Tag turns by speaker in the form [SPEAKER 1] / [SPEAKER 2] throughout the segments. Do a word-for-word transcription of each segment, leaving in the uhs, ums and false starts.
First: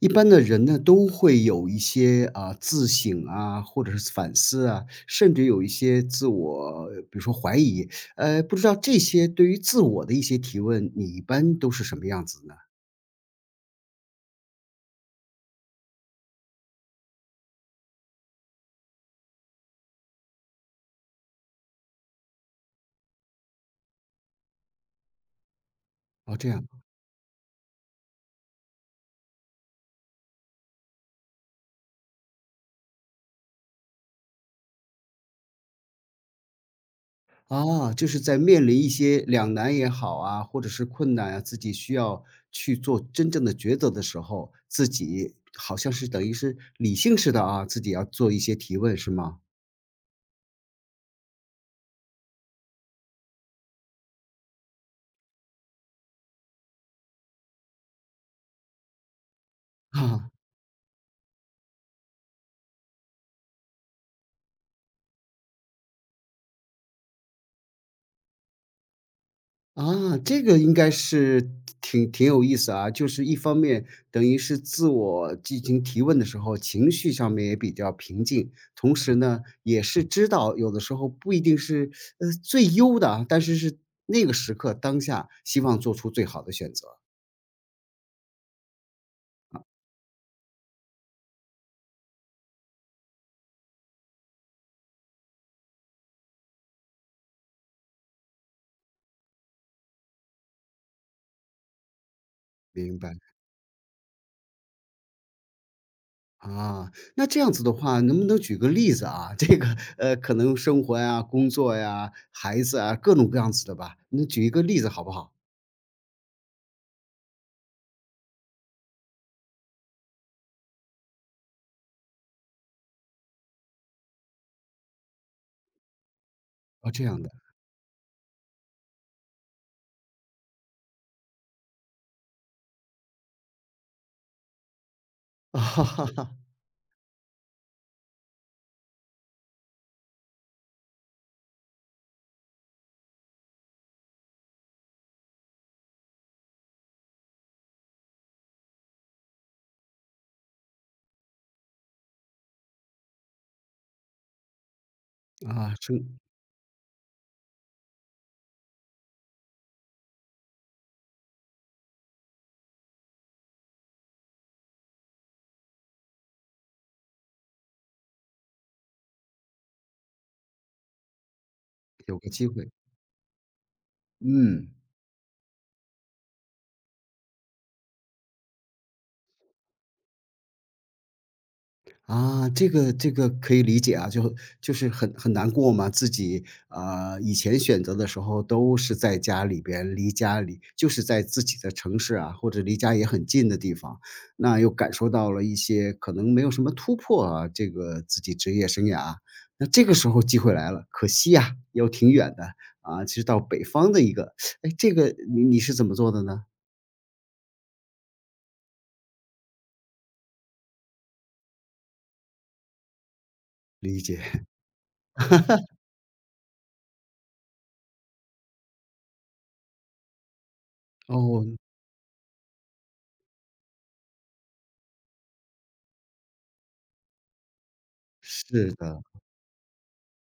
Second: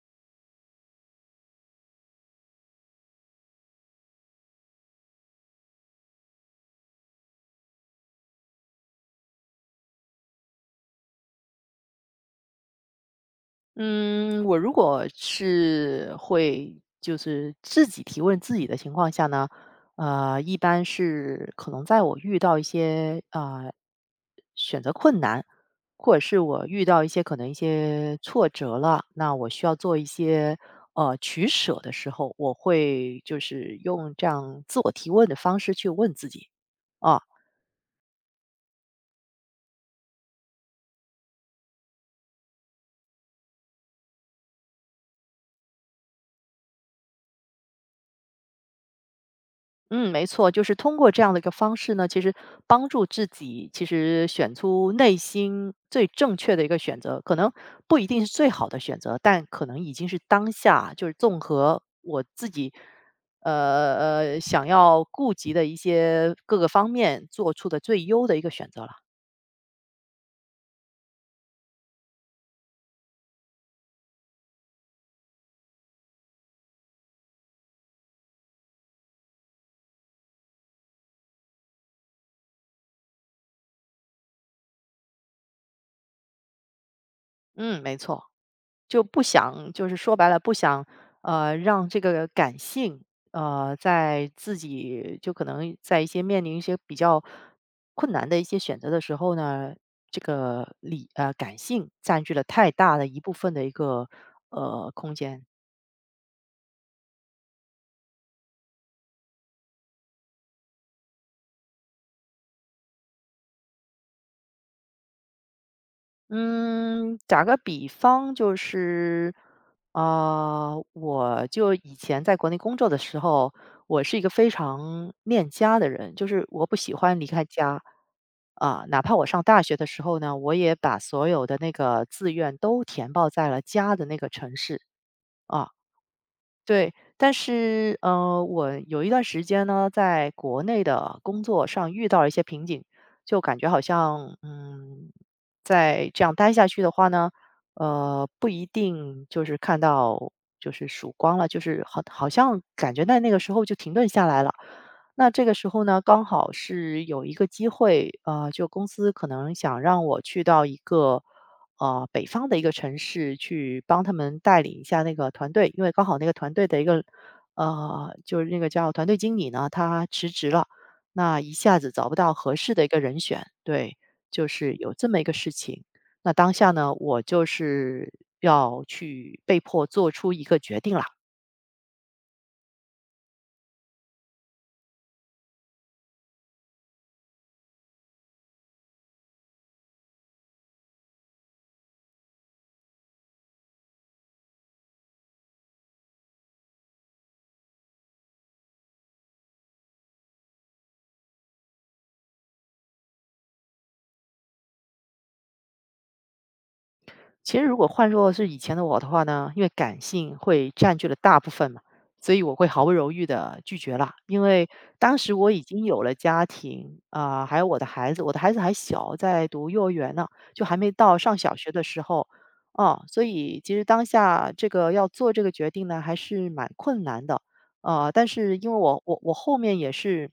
[SPEAKER 1] 一般的人呢，都会有一些啊、自省啊，或者是反思啊，甚至有一些自我，比如说怀疑。呃，不知道这些对于自我的一些提问，你一般都是什么样子呢？
[SPEAKER 2] 嗯，我如果是会就是自己提问自己的情况下呢，呃，一般是可能在我遇到一些呃选择困难，或者
[SPEAKER 1] 哦，
[SPEAKER 2] 是
[SPEAKER 1] 这
[SPEAKER 2] 我
[SPEAKER 1] 样
[SPEAKER 2] 遇到一些可能一些挫折了，那我需要做一些呃取舍的时候，我会就是用这样自我提问的方式去问自己。啊、
[SPEAKER 1] 啊，就是在面临一些两难也好啊，或者是困难啊，自己需要去做真正的抉择的时候，自己好像是等于是理性似的啊，自己要做一些提问，是吗？
[SPEAKER 2] 嗯，没错，就是通过这样的一个方式呢，其实帮助自己其实选出内心最正确的一个选择，可能不一定是最好的选择，但可能已经是 当下，就是综合我自己呃呃，想要顾及的一些各个方面做出的最优的一个选择了。
[SPEAKER 1] 啊，这个应该是挺挺有意思啊，就是一方面等于是自我进行提问的时候，情绪上面也比较平静，同时呢，也是知道有的时候不一定是呃最优的啊，但是是那个时刻当下希望做出最好的选择，
[SPEAKER 2] 嗯，没错。就不想，就是说白了，不想呃，让这个感性呃，在自己就可能在一些面临一些比较困难的一些选择的时候呢，这个理呃，感性占据了太大
[SPEAKER 1] 明
[SPEAKER 2] 的
[SPEAKER 1] 白。
[SPEAKER 2] 一部分的一个呃，空间。
[SPEAKER 1] 啊，那这样子的话，能不能举个例子啊？这个呃，可能生活呀、工作呀、孩子啊，各种各样子的吧，你举一个例子好不好？
[SPEAKER 2] 嗯，打个比方就是，啊，我就以前在国内工作的时候，我是一个非常恋家的人，就是我不
[SPEAKER 1] 啊，
[SPEAKER 2] 喜
[SPEAKER 1] 这
[SPEAKER 2] 欢
[SPEAKER 1] 样
[SPEAKER 2] 离
[SPEAKER 1] 的
[SPEAKER 2] 开家。啊、哪怕我上大学的时候呢，我也把所有的那个志愿都填报在了家的那个城市。啊、对，但是呃，我有一段时间呢，在国内的工作上遇到了一些瓶颈，就感觉好像，嗯，在这样待下去的话呢呃，不一定就是看到就是曙光了，就是好，好像感觉在那个时候就停顿下来了。那这个时
[SPEAKER 1] 啊，
[SPEAKER 2] 候
[SPEAKER 1] 生
[SPEAKER 2] 呢，刚好是有一个机会，呃，就公司可能想让我去到一个。啊，北方的一个城市去帮他们带领一下那个团队，因为刚好那个团队的一个呃，就是那个叫团队经理呢，他辞职了，那一下子找不
[SPEAKER 1] 有个
[SPEAKER 2] 到
[SPEAKER 1] 机
[SPEAKER 2] 合
[SPEAKER 1] 会。
[SPEAKER 2] 适的一个人选，对，就
[SPEAKER 1] 嗯。
[SPEAKER 2] 是有这么一个事情。那当下呢，我就是要去被迫做出一个决定了。
[SPEAKER 1] 啊，这个这个可以理解啊，就就是很很难过嘛，自己，啊，以前选择的时候都是在家里边，离家里就是在自己的城市啊，或者离家也很近的地方，那又感受到了一些可能没有什么突破啊，这个自己职业生涯啊。那这个时候机会来了，可惜呀，又挺远的，啊，其实到北方的一个，哎，这个你你是怎么做的呢？
[SPEAKER 2] 其实如果换作是以前的我的话呢，因为感性会占据了大部分嘛，所以我会毫不犹豫的拒绝
[SPEAKER 1] 理
[SPEAKER 2] 啦。因
[SPEAKER 1] 解。
[SPEAKER 2] 为当时我已经有了家庭啊、还有我的孩子，我的孩子还小，在读幼儿园呢，就还没 到上
[SPEAKER 1] 哦，
[SPEAKER 2] 小学的时候。啊、所以其实当下这个要做这个决定呢，还是蛮困难的。呃，但是因
[SPEAKER 1] 是
[SPEAKER 2] 为我
[SPEAKER 1] 的，
[SPEAKER 2] 我我后面也是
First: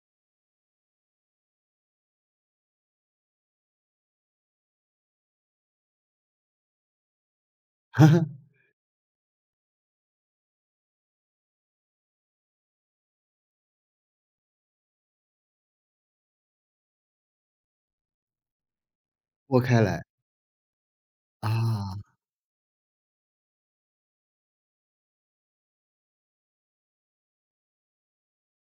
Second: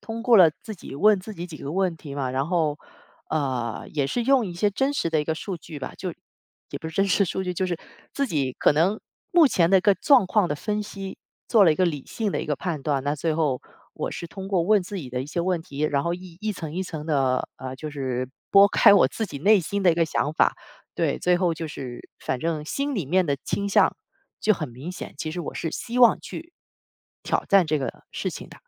[SPEAKER 2] 通过了自己问自己几个问题嘛，然后呃，也是用一些真实的一个数据吧，就也不是真实数据，就是自己 可能目前的一个状况的分析，做了一个理性的一个判断。那最后我是通过问自己的一些问题，然后一一层一层的呃，就是拨开我自己内
[SPEAKER 1] 拨开
[SPEAKER 2] 心的一个
[SPEAKER 1] 来。
[SPEAKER 2] 想法，对，最后就
[SPEAKER 1] 啊，
[SPEAKER 2] 是反正心里面的倾向就很明显，其实我是希望去挑战这个事情的。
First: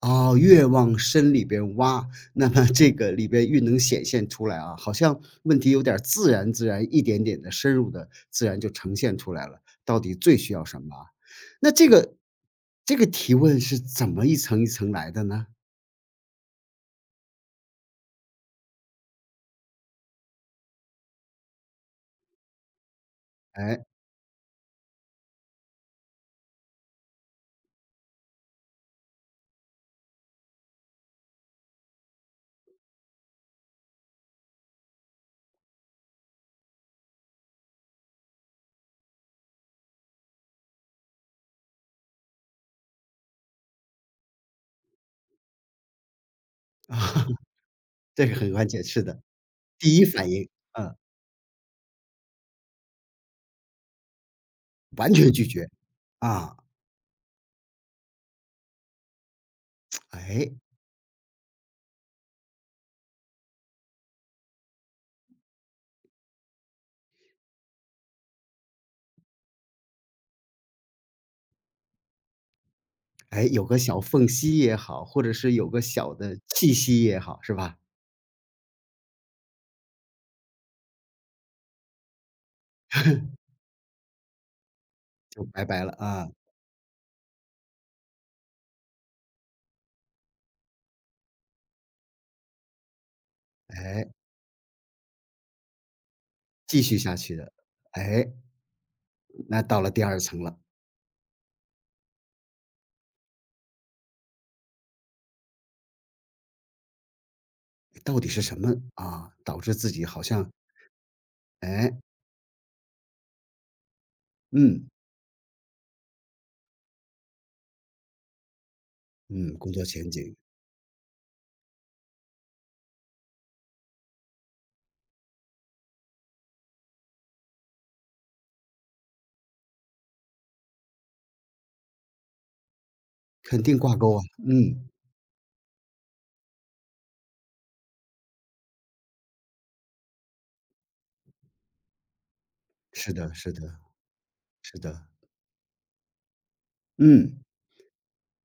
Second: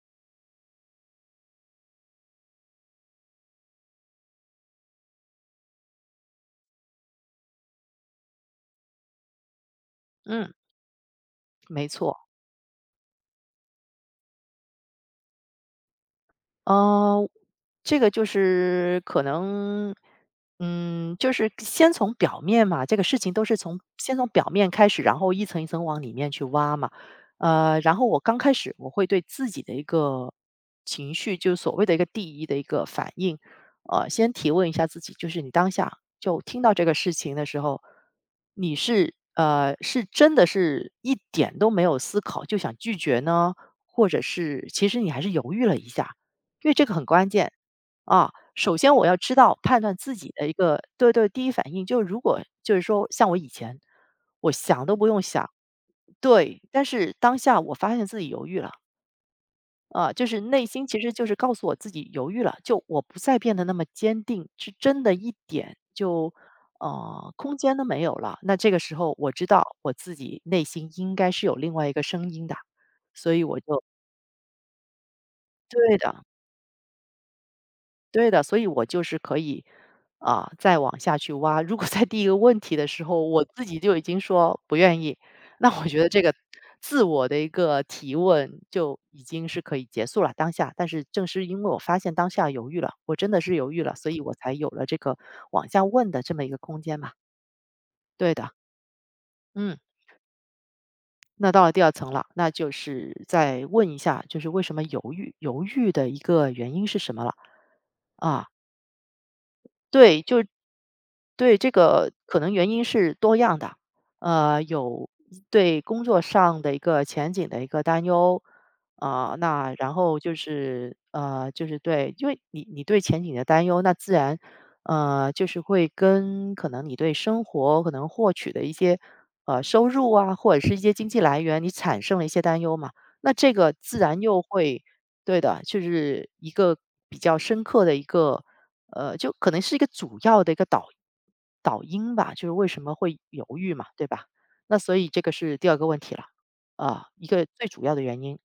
[SPEAKER 1] 哦，越往深里边挖，那么这个里边越能显现出来啊，好像问题有点儿自然自然一点点的深入的，自然就呈现出来了，到底最
[SPEAKER 2] 嗯，
[SPEAKER 1] 需要什么啊，那
[SPEAKER 2] 没
[SPEAKER 1] 这个
[SPEAKER 2] 错。
[SPEAKER 1] 这个提问是怎么一层一层来的呢？
[SPEAKER 2] 呃，这个就是可能，嗯，就是先从表面嘛，这个事情都是从
[SPEAKER 1] 哎，
[SPEAKER 2] 先从表面开始，然后一层一层往里面去挖嘛。呃，然后我刚开始我会对自己的一个情绪，就是所谓的一个第一的一个反应呃，先提问一下自己，就是你当下就听到这个事情的时候，你是呃是真的是一点都没有思考就想拒绝呢，或者是其实你还是犹豫了一下？因为这个很关键。
[SPEAKER 1] 这
[SPEAKER 2] 啊，
[SPEAKER 1] 个很关
[SPEAKER 2] 首
[SPEAKER 1] 键，
[SPEAKER 2] 先
[SPEAKER 1] 是
[SPEAKER 2] 我要
[SPEAKER 1] 的，
[SPEAKER 2] 知道判断
[SPEAKER 1] 第一
[SPEAKER 2] 自
[SPEAKER 1] 反
[SPEAKER 2] 己的
[SPEAKER 1] 应，
[SPEAKER 2] 一个
[SPEAKER 1] 嗯，
[SPEAKER 2] 对对，第一反应就是，如果就是说像我以前，我想都不
[SPEAKER 1] 完
[SPEAKER 2] 用
[SPEAKER 1] 全拒
[SPEAKER 2] 想，
[SPEAKER 1] 绝，啊，
[SPEAKER 2] 对，但是当下我发现自己犹豫了，啊，就是
[SPEAKER 1] 哎，
[SPEAKER 2] 内心其实就是告诉我自己犹豫了，就我不再变得那么坚定，是真的一点就呃，空间都没有了。那这个时候我知道我自己内心应该是有另外一个声音的，所以
[SPEAKER 1] 哎，
[SPEAKER 2] 我
[SPEAKER 1] 有个
[SPEAKER 2] 就
[SPEAKER 1] 小缝隙也好，或者是有个
[SPEAKER 2] 对
[SPEAKER 1] 小
[SPEAKER 2] 的。
[SPEAKER 1] 的气息也好，是吧？
[SPEAKER 2] 对的，所以我就是可以，啊，再往下去挖。如果在第一个问题的时候，我 自己就已经说不愿意，
[SPEAKER 1] 就拜
[SPEAKER 2] 那
[SPEAKER 1] 拜
[SPEAKER 2] 我
[SPEAKER 1] 了
[SPEAKER 2] 觉得这
[SPEAKER 1] 啊，
[SPEAKER 2] 个自我的一个提问就已经是可以结束了当下。但是正是因为我发现当下犹豫了，我真的是犹豫了，
[SPEAKER 1] 哎。
[SPEAKER 2] 所以我才有了这个往下问的这么一个空
[SPEAKER 1] 继续
[SPEAKER 2] 间嘛。
[SPEAKER 1] 下去的。哎，
[SPEAKER 2] 对的，
[SPEAKER 1] 那
[SPEAKER 2] 嗯，
[SPEAKER 1] 到了第二层了，
[SPEAKER 2] 那到了第二层了，那就是再问一下，就是为什么犹豫，犹豫的一个原因是什么了？
[SPEAKER 1] 到底是
[SPEAKER 2] 啊，
[SPEAKER 1] 什么啊，导致自己好
[SPEAKER 2] 对，就
[SPEAKER 1] 像，
[SPEAKER 2] 对，这
[SPEAKER 1] 哎，
[SPEAKER 2] 个可能原因是多样的呃，
[SPEAKER 1] 嗯，
[SPEAKER 2] 有对工作上的一个前景的一个担忧。啊、
[SPEAKER 1] 嗯，工
[SPEAKER 2] 那
[SPEAKER 1] 作
[SPEAKER 2] 然
[SPEAKER 1] 前
[SPEAKER 2] 后就
[SPEAKER 1] 景
[SPEAKER 2] 是呃，就是对，因为你你对前景的担忧，那自然呃，就是会跟可能你对生活可能获取的一些呃收入啊，或者是一些经济来源，你产生了一些担忧嘛，那这
[SPEAKER 1] 肯
[SPEAKER 2] 个
[SPEAKER 1] 定挂
[SPEAKER 2] 自
[SPEAKER 1] 钩
[SPEAKER 2] 然
[SPEAKER 1] 啊，
[SPEAKER 2] 又
[SPEAKER 1] 嗯，
[SPEAKER 2] 会对的，就是一个比较深刻的一个呃，就可能是一个主要的一个导导因吧，就是为什么
[SPEAKER 1] 是
[SPEAKER 2] 会
[SPEAKER 1] 的
[SPEAKER 2] 犹
[SPEAKER 1] 是的
[SPEAKER 2] 豫嘛，对吧？那
[SPEAKER 1] 是
[SPEAKER 2] 所
[SPEAKER 1] 的，
[SPEAKER 2] 以这个是第二个问题了，啊，一
[SPEAKER 1] 嗯，
[SPEAKER 2] 个最主要的原因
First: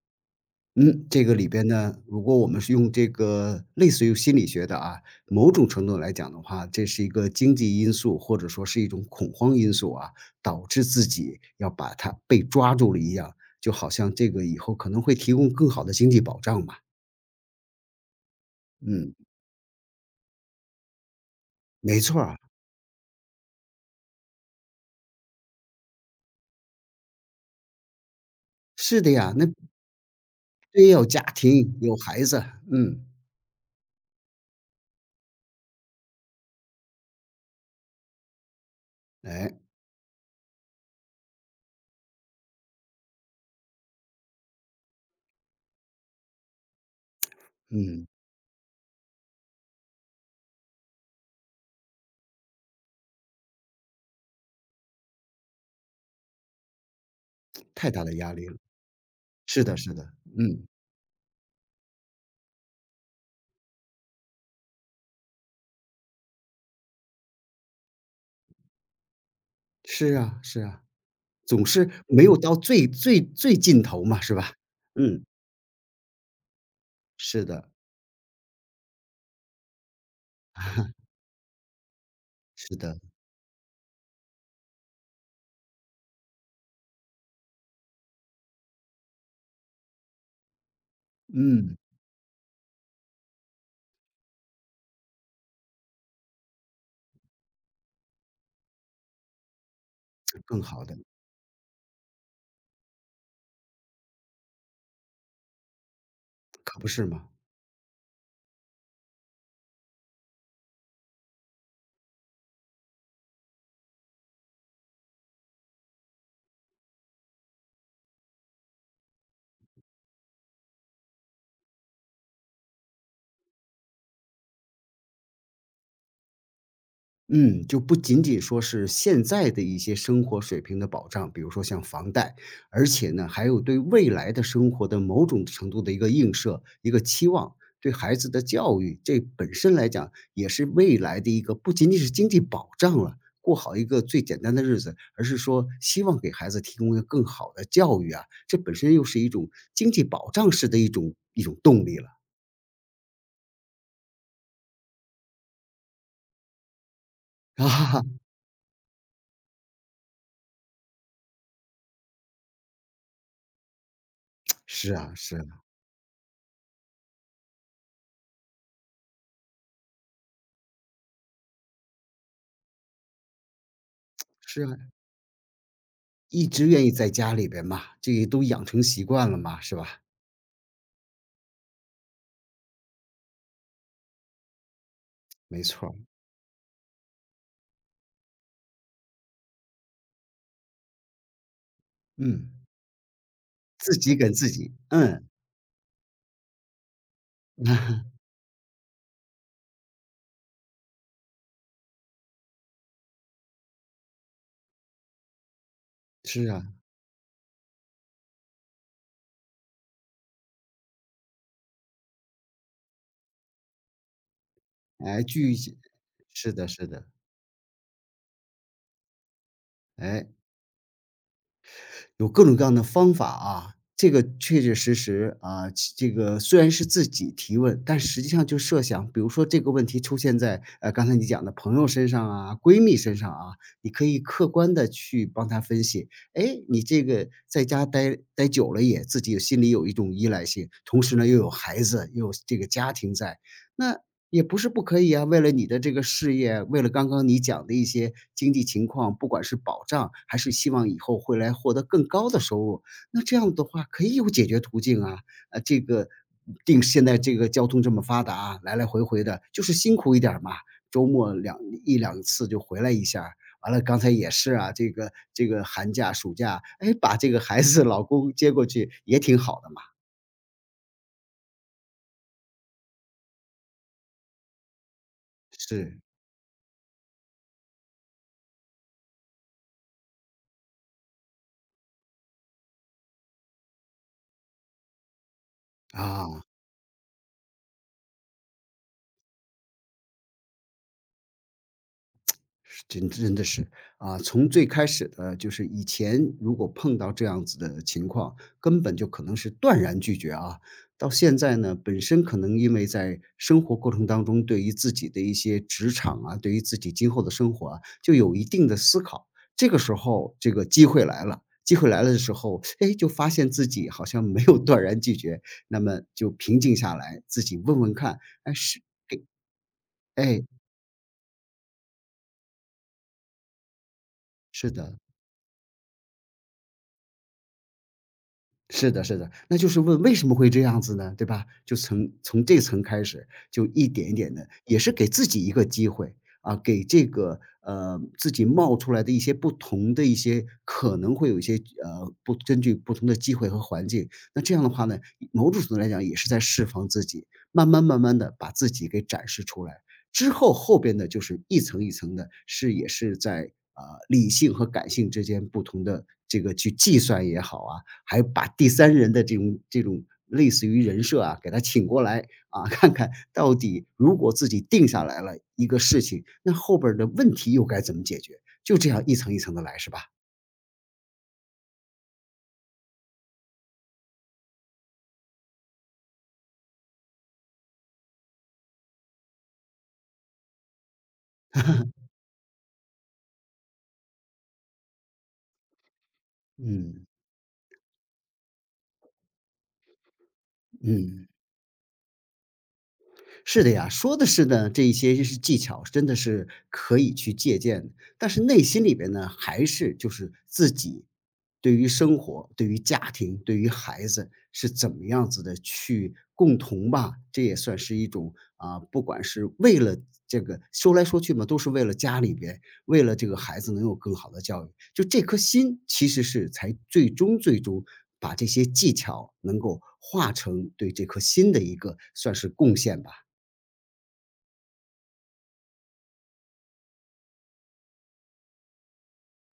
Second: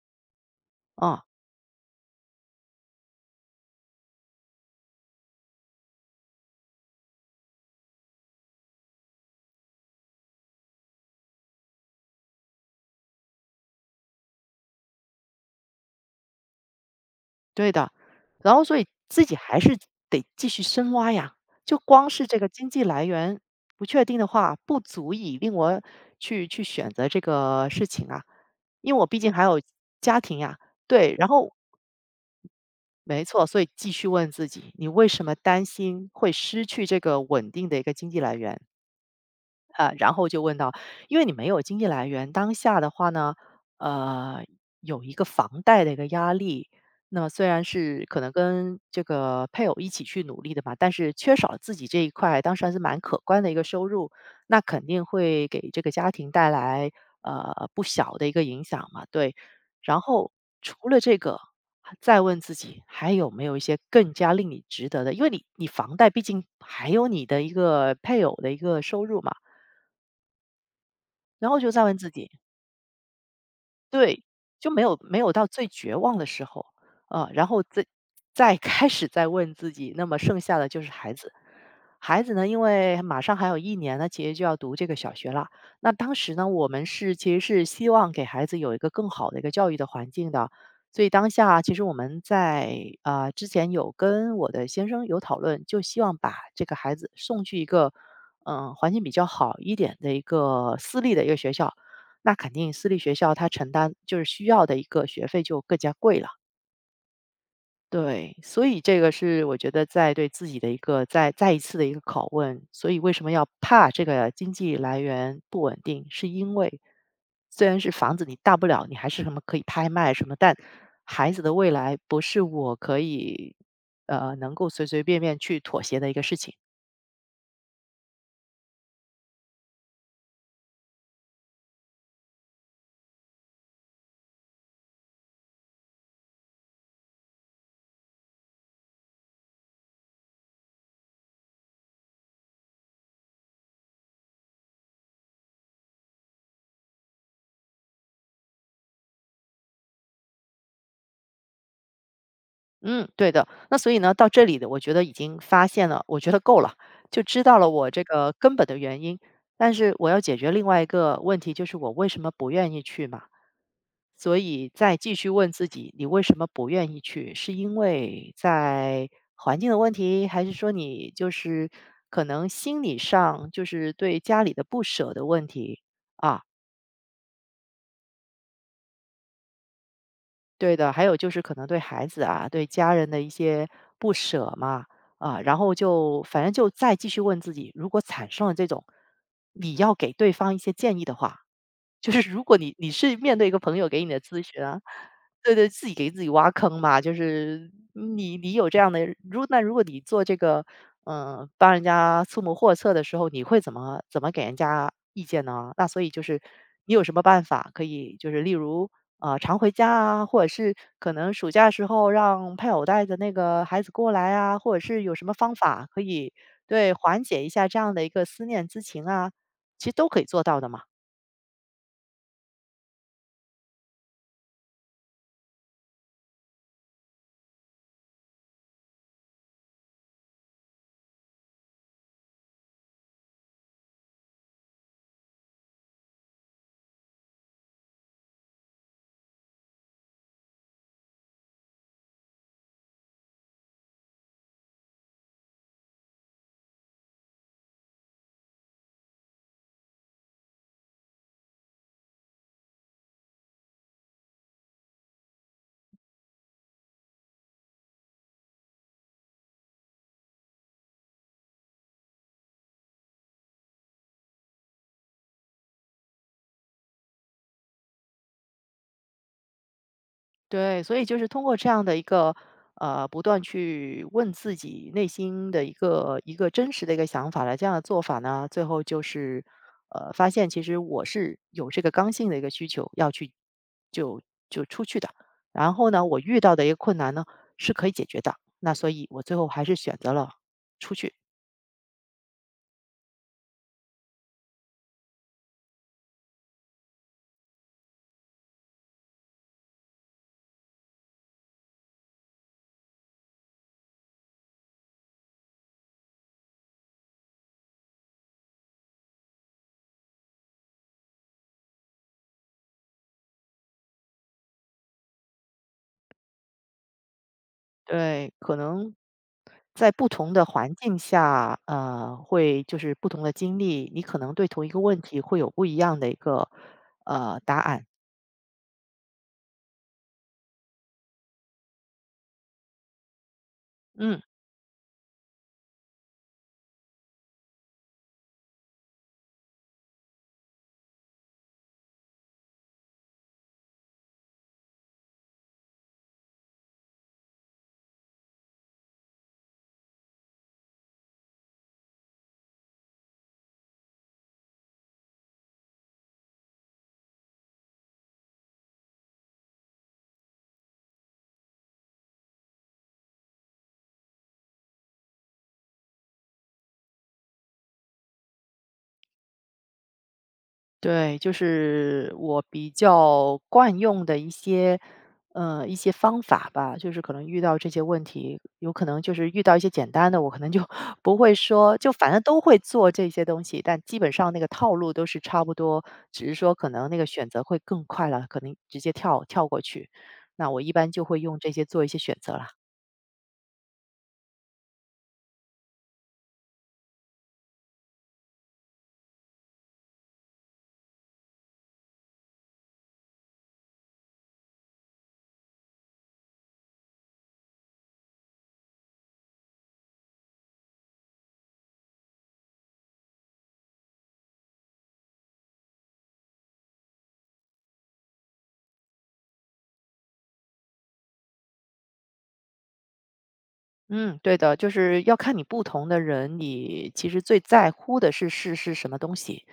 [SPEAKER 1] 嗯，
[SPEAKER 2] 啊，
[SPEAKER 1] 这个里边呢，如果我们是用这个类似于心理学的啊，某种程度来讲的话，这是一个经济因素，或者说是一种恐慌因素啊，导致自己要把它被抓住了一样，就好像这个以后可能会提供更好的经济保障嘛，
[SPEAKER 2] 对的。然后所以
[SPEAKER 1] 嗯。
[SPEAKER 2] 自己还是得继续深挖呀，就
[SPEAKER 1] 没
[SPEAKER 2] 光
[SPEAKER 1] 错
[SPEAKER 2] 是
[SPEAKER 1] 儿，
[SPEAKER 2] 这个经济来源不确定的话，不足以令我去去选择这个事情啊，因为
[SPEAKER 1] 是
[SPEAKER 2] 我
[SPEAKER 1] 的
[SPEAKER 2] 毕竟
[SPEAKER 1] 呀，
[SPEAKER 2] 还
[SPEAKER 1] 那
[SPEAKER 2] 有家庭呀。
[SPEAKER 1] 也有
[SPEAKER 2] 对，
[SPEAKER 1] 家
[SPEAKER 2] 然后
[SPEAKER 1] 庭，有孩子，嗯，
[SPEAKER 2] 没错，所以继续问自己，你为什么担心会失去这个稳定的一个经济来源？
[SPEAKER 1] 哎，
[SPEAKER 2] 呃，然后就问到，因为你没有经济来源，当下的话呢呃，有一个房贷的一个压力。那么虽然是
[SPEAKER 1] 嗯，
[SPEAKER 2] 可能跟这个配偶一起去努力的嘛，但是缺少了自己这一块，当时还是蛮可观的一个收入，那肯定会给这个家庭带来呃不
[SPEAKER 1] 太大
[SPEAKER 2] 小
[SPEAKER 1] 的
[SPEAKER 2] 的一
[SPEAKER 1] 压
[SPEAKER 2] 个
[SPEAKER 1] 力了，
[SPEAKER 2] 影响嘛，对。
[SPEAKER 1] 是的是
[SPEAKER 2] 然
[SPEAKER 1] 的，
[SPEAKER 2] 后
[SPEAKER 1] 嗯，
[SPEAKER 2] 除了这个，再问自己还有没有一些更加令你值得的，因为你你房贷毕竟还有你的一个配偶的一个收入嘛。
[SPEAKER 1] 是啊是啊，
[SPEAKER 2] 然后
[SPEAKER 1] 总
[SPEAKER 2] 就再
[SPEAKER 1] 是
[SPEAKER 2] 问自
[SPEAKER 1] 没
[SPEAKER 2] 己，
[SPEAKER 1] 有到最最最尽头嘛，
[SPEAKER 2] 对，
[SPEAKER 1] 是吧？
[SPEAKER 2] 就没有没
[SPEAKER 1] 嗯，
[SPEAKER 2] 有到最绝望的时候，啊，
[SPEAKER 1] 是
[SPEAKER 2] 然后
[SPEAKER 1] 的，
[SPEAKER 2] 再再开始再问自己，那么剩下的就是孩 子。孩子呢，因
[SPEAKER 1] 是的，
[SPEAKER 2] 为马上还有一年呢，其实就要读这个小学了。那当时呢，我们是其实是希望给孩子有一个更好的一个教育的环境的。所以当下其
[SPEAKER 1] 嗯，
[SPEAKER 2] 实我们在，啊呃之前有跟我的先生有讨论，就希望把这个孩子送去一个嗯呃，环境比较好一点的一
[SPEAKER 1] 更
[SPEAKER 2] 个
[SPEAKER 1] 好的，
[SPEAKER 2] 私立的一个学校。那肯定私立学校他承担就是需要的一个学费就更加贵了。
[SPEAKER 1] 可不是吗？
[SPEAKER 2] 对，所以这个是我觉得在对自己的一个再再一次的一个拷问。所以为什么要怕这个经济来源不稳定？是因为虽然是房子，你大不了你还是什么可以拍卖什么，但孩子的未来不是我可以呃能够随随便便去妥协的一个事情。
[SPEAKER 1] 嗯，就不仅仅说是现在的一些生活水平的保障，比如说像房贷，而且呢，还有对未来的生活的某种程度的一个映射、一个期望，对孩子的教育，这本身来讲也是未来的一个不仅仅是经济保障了，过好一个最简单的日子，而是说希望给孩子提供一个更好的教育啊，这本身又是一种经济保障式的一种一种动力了。
[SPEAKER 2] 嗯，对的。那所以呢，到这里的我觉得已经发现了，我觉得够了，就知道 了我这
[SPEAKER 1] 啊，
[SPEAKER 2] 个根本的原因。但是我要解决另外一个问题，就是我为什么不愿意去嘛？所以
[SPEAKER 1] 是
[SPEAKER 2] 再
[SPEAKER 1] 啊，
[SPEAKER 2] 继续
[SPEAKER 1] 是啊，
[SPEAKER 2] 问自己，你为什么不愿意去？是因为在环境的问题，还是说你就是可能心理上就是对家里的
[SPEAKER 1] 是啊。
[SPEAKER 2] 不舍的问题啊？
[SPEAKER 1] 一直愿意在家里边嘛，这也都养成习惯了嘛，是吧？
[SPEAKER 2] 对的，还有就是可能对孩子啊，对家人的一些不舍嘛，啊，然
[SPEAKER 1] 没
[SPEAKER 2] 后
[SPEAKER 1] 错儿，
[SPEAKER 2] 就反正就再继续问自己，如果产生了这种，你要给对方一些建议的话，就是 如
[SPEAKER 1] 嗯，
[SPEAKER 2] 果你你是面对一个朋友
[SPEAKER 1] 自
[SPEAKER 2] 给你
[SPEAKER 1] 己
[SPEAKER 2] 的
[SPEAKER 1] 跟
[SPEAKER 2] 咨
[SPEAKER 1] 自
[SPEAKER 2] 询
[SPEAKER 1] 己，
[SPEAKER 2] 啊，
[SPEAKER 1] 嗯，
[SPEAKER 2] 对对，自己给自己挖坑嘛，就是 你你有这样的，如那如果你做这个，嗯、帮人家出谋划策的时候，你会怎么怎么给人家意见呢？那所以就是
[SPEAKER 1] 是啊，
[SPEAKER 2] 你有什么办法可以，就是例如。啊，常回家啊，或者是可能暑假时候让配偶带着那个孩子过来啊，或者是有
[SPEAKER 1] 哎，
[SPEAKER 2] 什么
[SPEAKER 1] 聚
[SPEAKER 2] 方
[SPEAKER 1] 一起，
[SPEAKER 2] 法可以
[SPEAKER 1] 是的，是
[SPEAKER 2] 对
[SPEAKER 1] 的，
[SPEAKER 2] 缓解一下这样的一个思念之情啊，其实都可以
[SPEAKER 1] 哎。
[SPEAKER 2] 做到的嘛。
[SPEAKER 1] 有各种各样的方法啊，这个确确实实啊，其这个虽然是自己提问，但实际上就设想，比如说这个问题出现在呃刚才你讲的朋友身上啊、闺蜜身上啊，你可以客观的去帮她分析。哎，你这个在家待待久了也自己有心里有一种依赖性，同时呢又有孩子，又有这个家庭在，那也不是不可以啊，为了你的这个事业，为了刚刚你讲的一些经济情况，不管是保障还是希望以后会来获得更高的收入，那这样的话可以有解决途径啊。呃，这个定现在这个交通这么发达啊，来来回回的，就是辛苦一点儿嘛，周末两，一两次就回来一下儿，完了，刚才也是啊，这个这个寒假、暑假，哎，把这个孩子、老公接过去也挺好的嘛。
[SPEAKER 2] 对，所以就是通过这样的一个，呃，不断去问自己内心的一
[SPEAKER 1] 是，
[SPEAKER 2] 个一个真实的一个想法的这样的做法呢，最后就是，呃，发现其实我是有这个刚性的一个需求要去就就出去的，然后呢，我遇
[SPEAKER 1] 啊。
[SPEAKER 2] 到的一个困难呢是可以解决的，那所以我最后还是选择了出去。
[SPEAKER 1] 是真真的是啊，从最开始的就是以前如果碰到这样子的情况，根本就可能是断然拒绝啊。到现在呢，本身可能因为在生活过程当中，对于自己的一些职场啊，对于自己今后的生活啊，就有一定的思考。这个时候，这个机会来了，机会来了的时候，哎，就发现自己好像没有断然拒绝，那么就平静下来，自己问问看，
[SPEAKER 2] 对，
[SPEAKER 1] 哎，
[SPEAKER 2] 可
[SPEAKER 1] 是，
[SPEAKER 2] 能在不同
[SPEAKER 1] 哎，
[SPEAKER 2] 的环境下，呃，会就是不同的经历，你可能对同一
[SPEAKER 1] 是
[SPEAKER 2] 个
[SPEAKER 1] 的，
[SPEAKER 2] 问题会有不一样的一个呃答案。
[SPEAKER 1] 是的，是的，那就是问为什么会这样子呢？对吧？就从从这层开始，就一点一
[SPEAKER 2] 嗯。
[SPEAKER 1] 点的，也是给自己一个机会啊，给这个呃自己冒出来的一些不同的一些可能会有一些呃不根据不同的机会和环境，那这样的话呢，某种程度来讲也是在释放自己，慢慢慢慢的把自己给展示出来。之后后边的就是一层一层的，是也是在啊、呃理性和感性之间不同的这个去计算也好啊，还把第三人的这种这种类似于人设啊，给他请过来啊，看看到底如果自己定下来了一个事情，那后边儿的问题又该怎么解决？就这样一层一层的来，是吧？
[SPEAKER 2] 对，就是我比较惯用的一些，呃，一些方法吧。就是可能遇到这些问题，有可能就是遇到一些简单的，我可能就 不会说，就反正都会做这些东西，但基本上那个套路都是差不多，只是说可能那个
[SPEAKER 1] 嗯
[SPEAKER 2] 选择会更快了，可能直接跳跳过去。那我一般就会
[SPEAKER 1] 嗯。
[SPEAKER 2] 用这些做一些选择了。
[SPEAKER 1] 是的呀，说的是呢，这一些是技巧，真的是可以去借鉴的。但是内心里边呢，还是就是自己对于生活、对于家庭、对于孩子是怎么样子的去共同吧，这也算是一种啊，不管是为了这个说来说去嘛，都是为了家里边，为了这个孩子能有更好的教育，就这颗心其实是才最终最终把这些技巧能够化成对这颗心的一个算是贡献吧。
[SPEAKER 2] 嗯，对的，就是要看你不同的人，你其实最在乎的是是是什么东西。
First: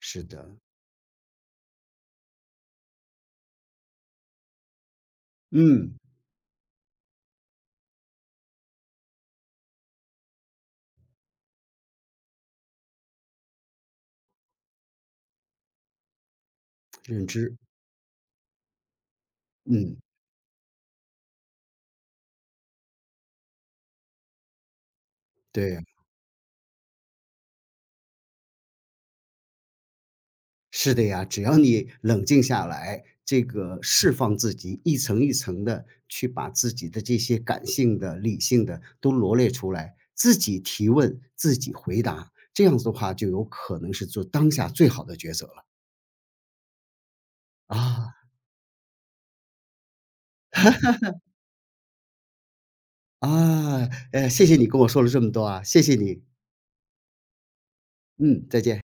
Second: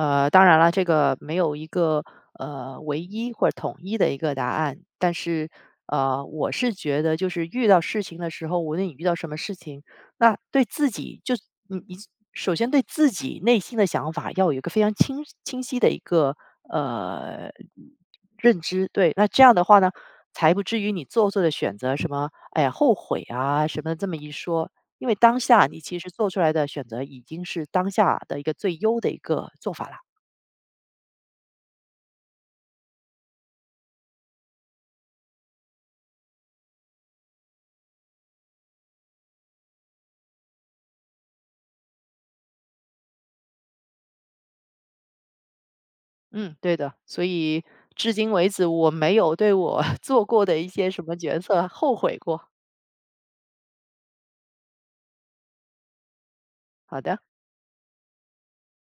[SPEAKER 1] 是
[SPEAKER 2] 当
[SPEAKER 1] 的，
[SPEAKER 2] 然了，这个没有一个呃唯一或者统一的一个答案，但是
[SPEAKER 1] 嗯，
[SPEAKER 2] 呃，我是觉得就是遇到事情的时候，无论你遇到什么事情，那对自己就你你首先对自己内心的想法要有一个非常清清晰的一个
[SPEAKER 1] 认
[SPEAKER 2] 呃
[SPEAKER 1] 知，
[SPEAKER 2] 认知，对，那这样的话呢，
[SPEAKER 1] 嗯，
[SPEAKER 2] 才不至于你做错的选择什么，哎呀，后悔啊什么这么一说，因为当下
[SPEAKER 1] 对
[SPEAKER 2] 你
[SPEAKER 1] 呀，
[SPEAKER 2] 其实做出来的选择已经是当下的一个最优的一个做法了。
[SPEAKER 1] 是的呀，只要你冷静下来，这个释放自己，一层一层的去把自己的这些感性的、理性的都罗列出来，自己提问，自己回答，这样子的话就有可能是做当下最好的抉择了。
[SPEAKER 2] 嗯，对的。所以至
[SPEAKER 1] 啊，
[SPEAKER 2] 今为止，我没有对我 做过的一些什么决策后悔过。
[SPEAKER 1] 啊，呃，谢谢你跟我说了这么多啊，谢谢你，
[SPEAKER 2] 好的。
[SPEAKER 1] 嗯，再见。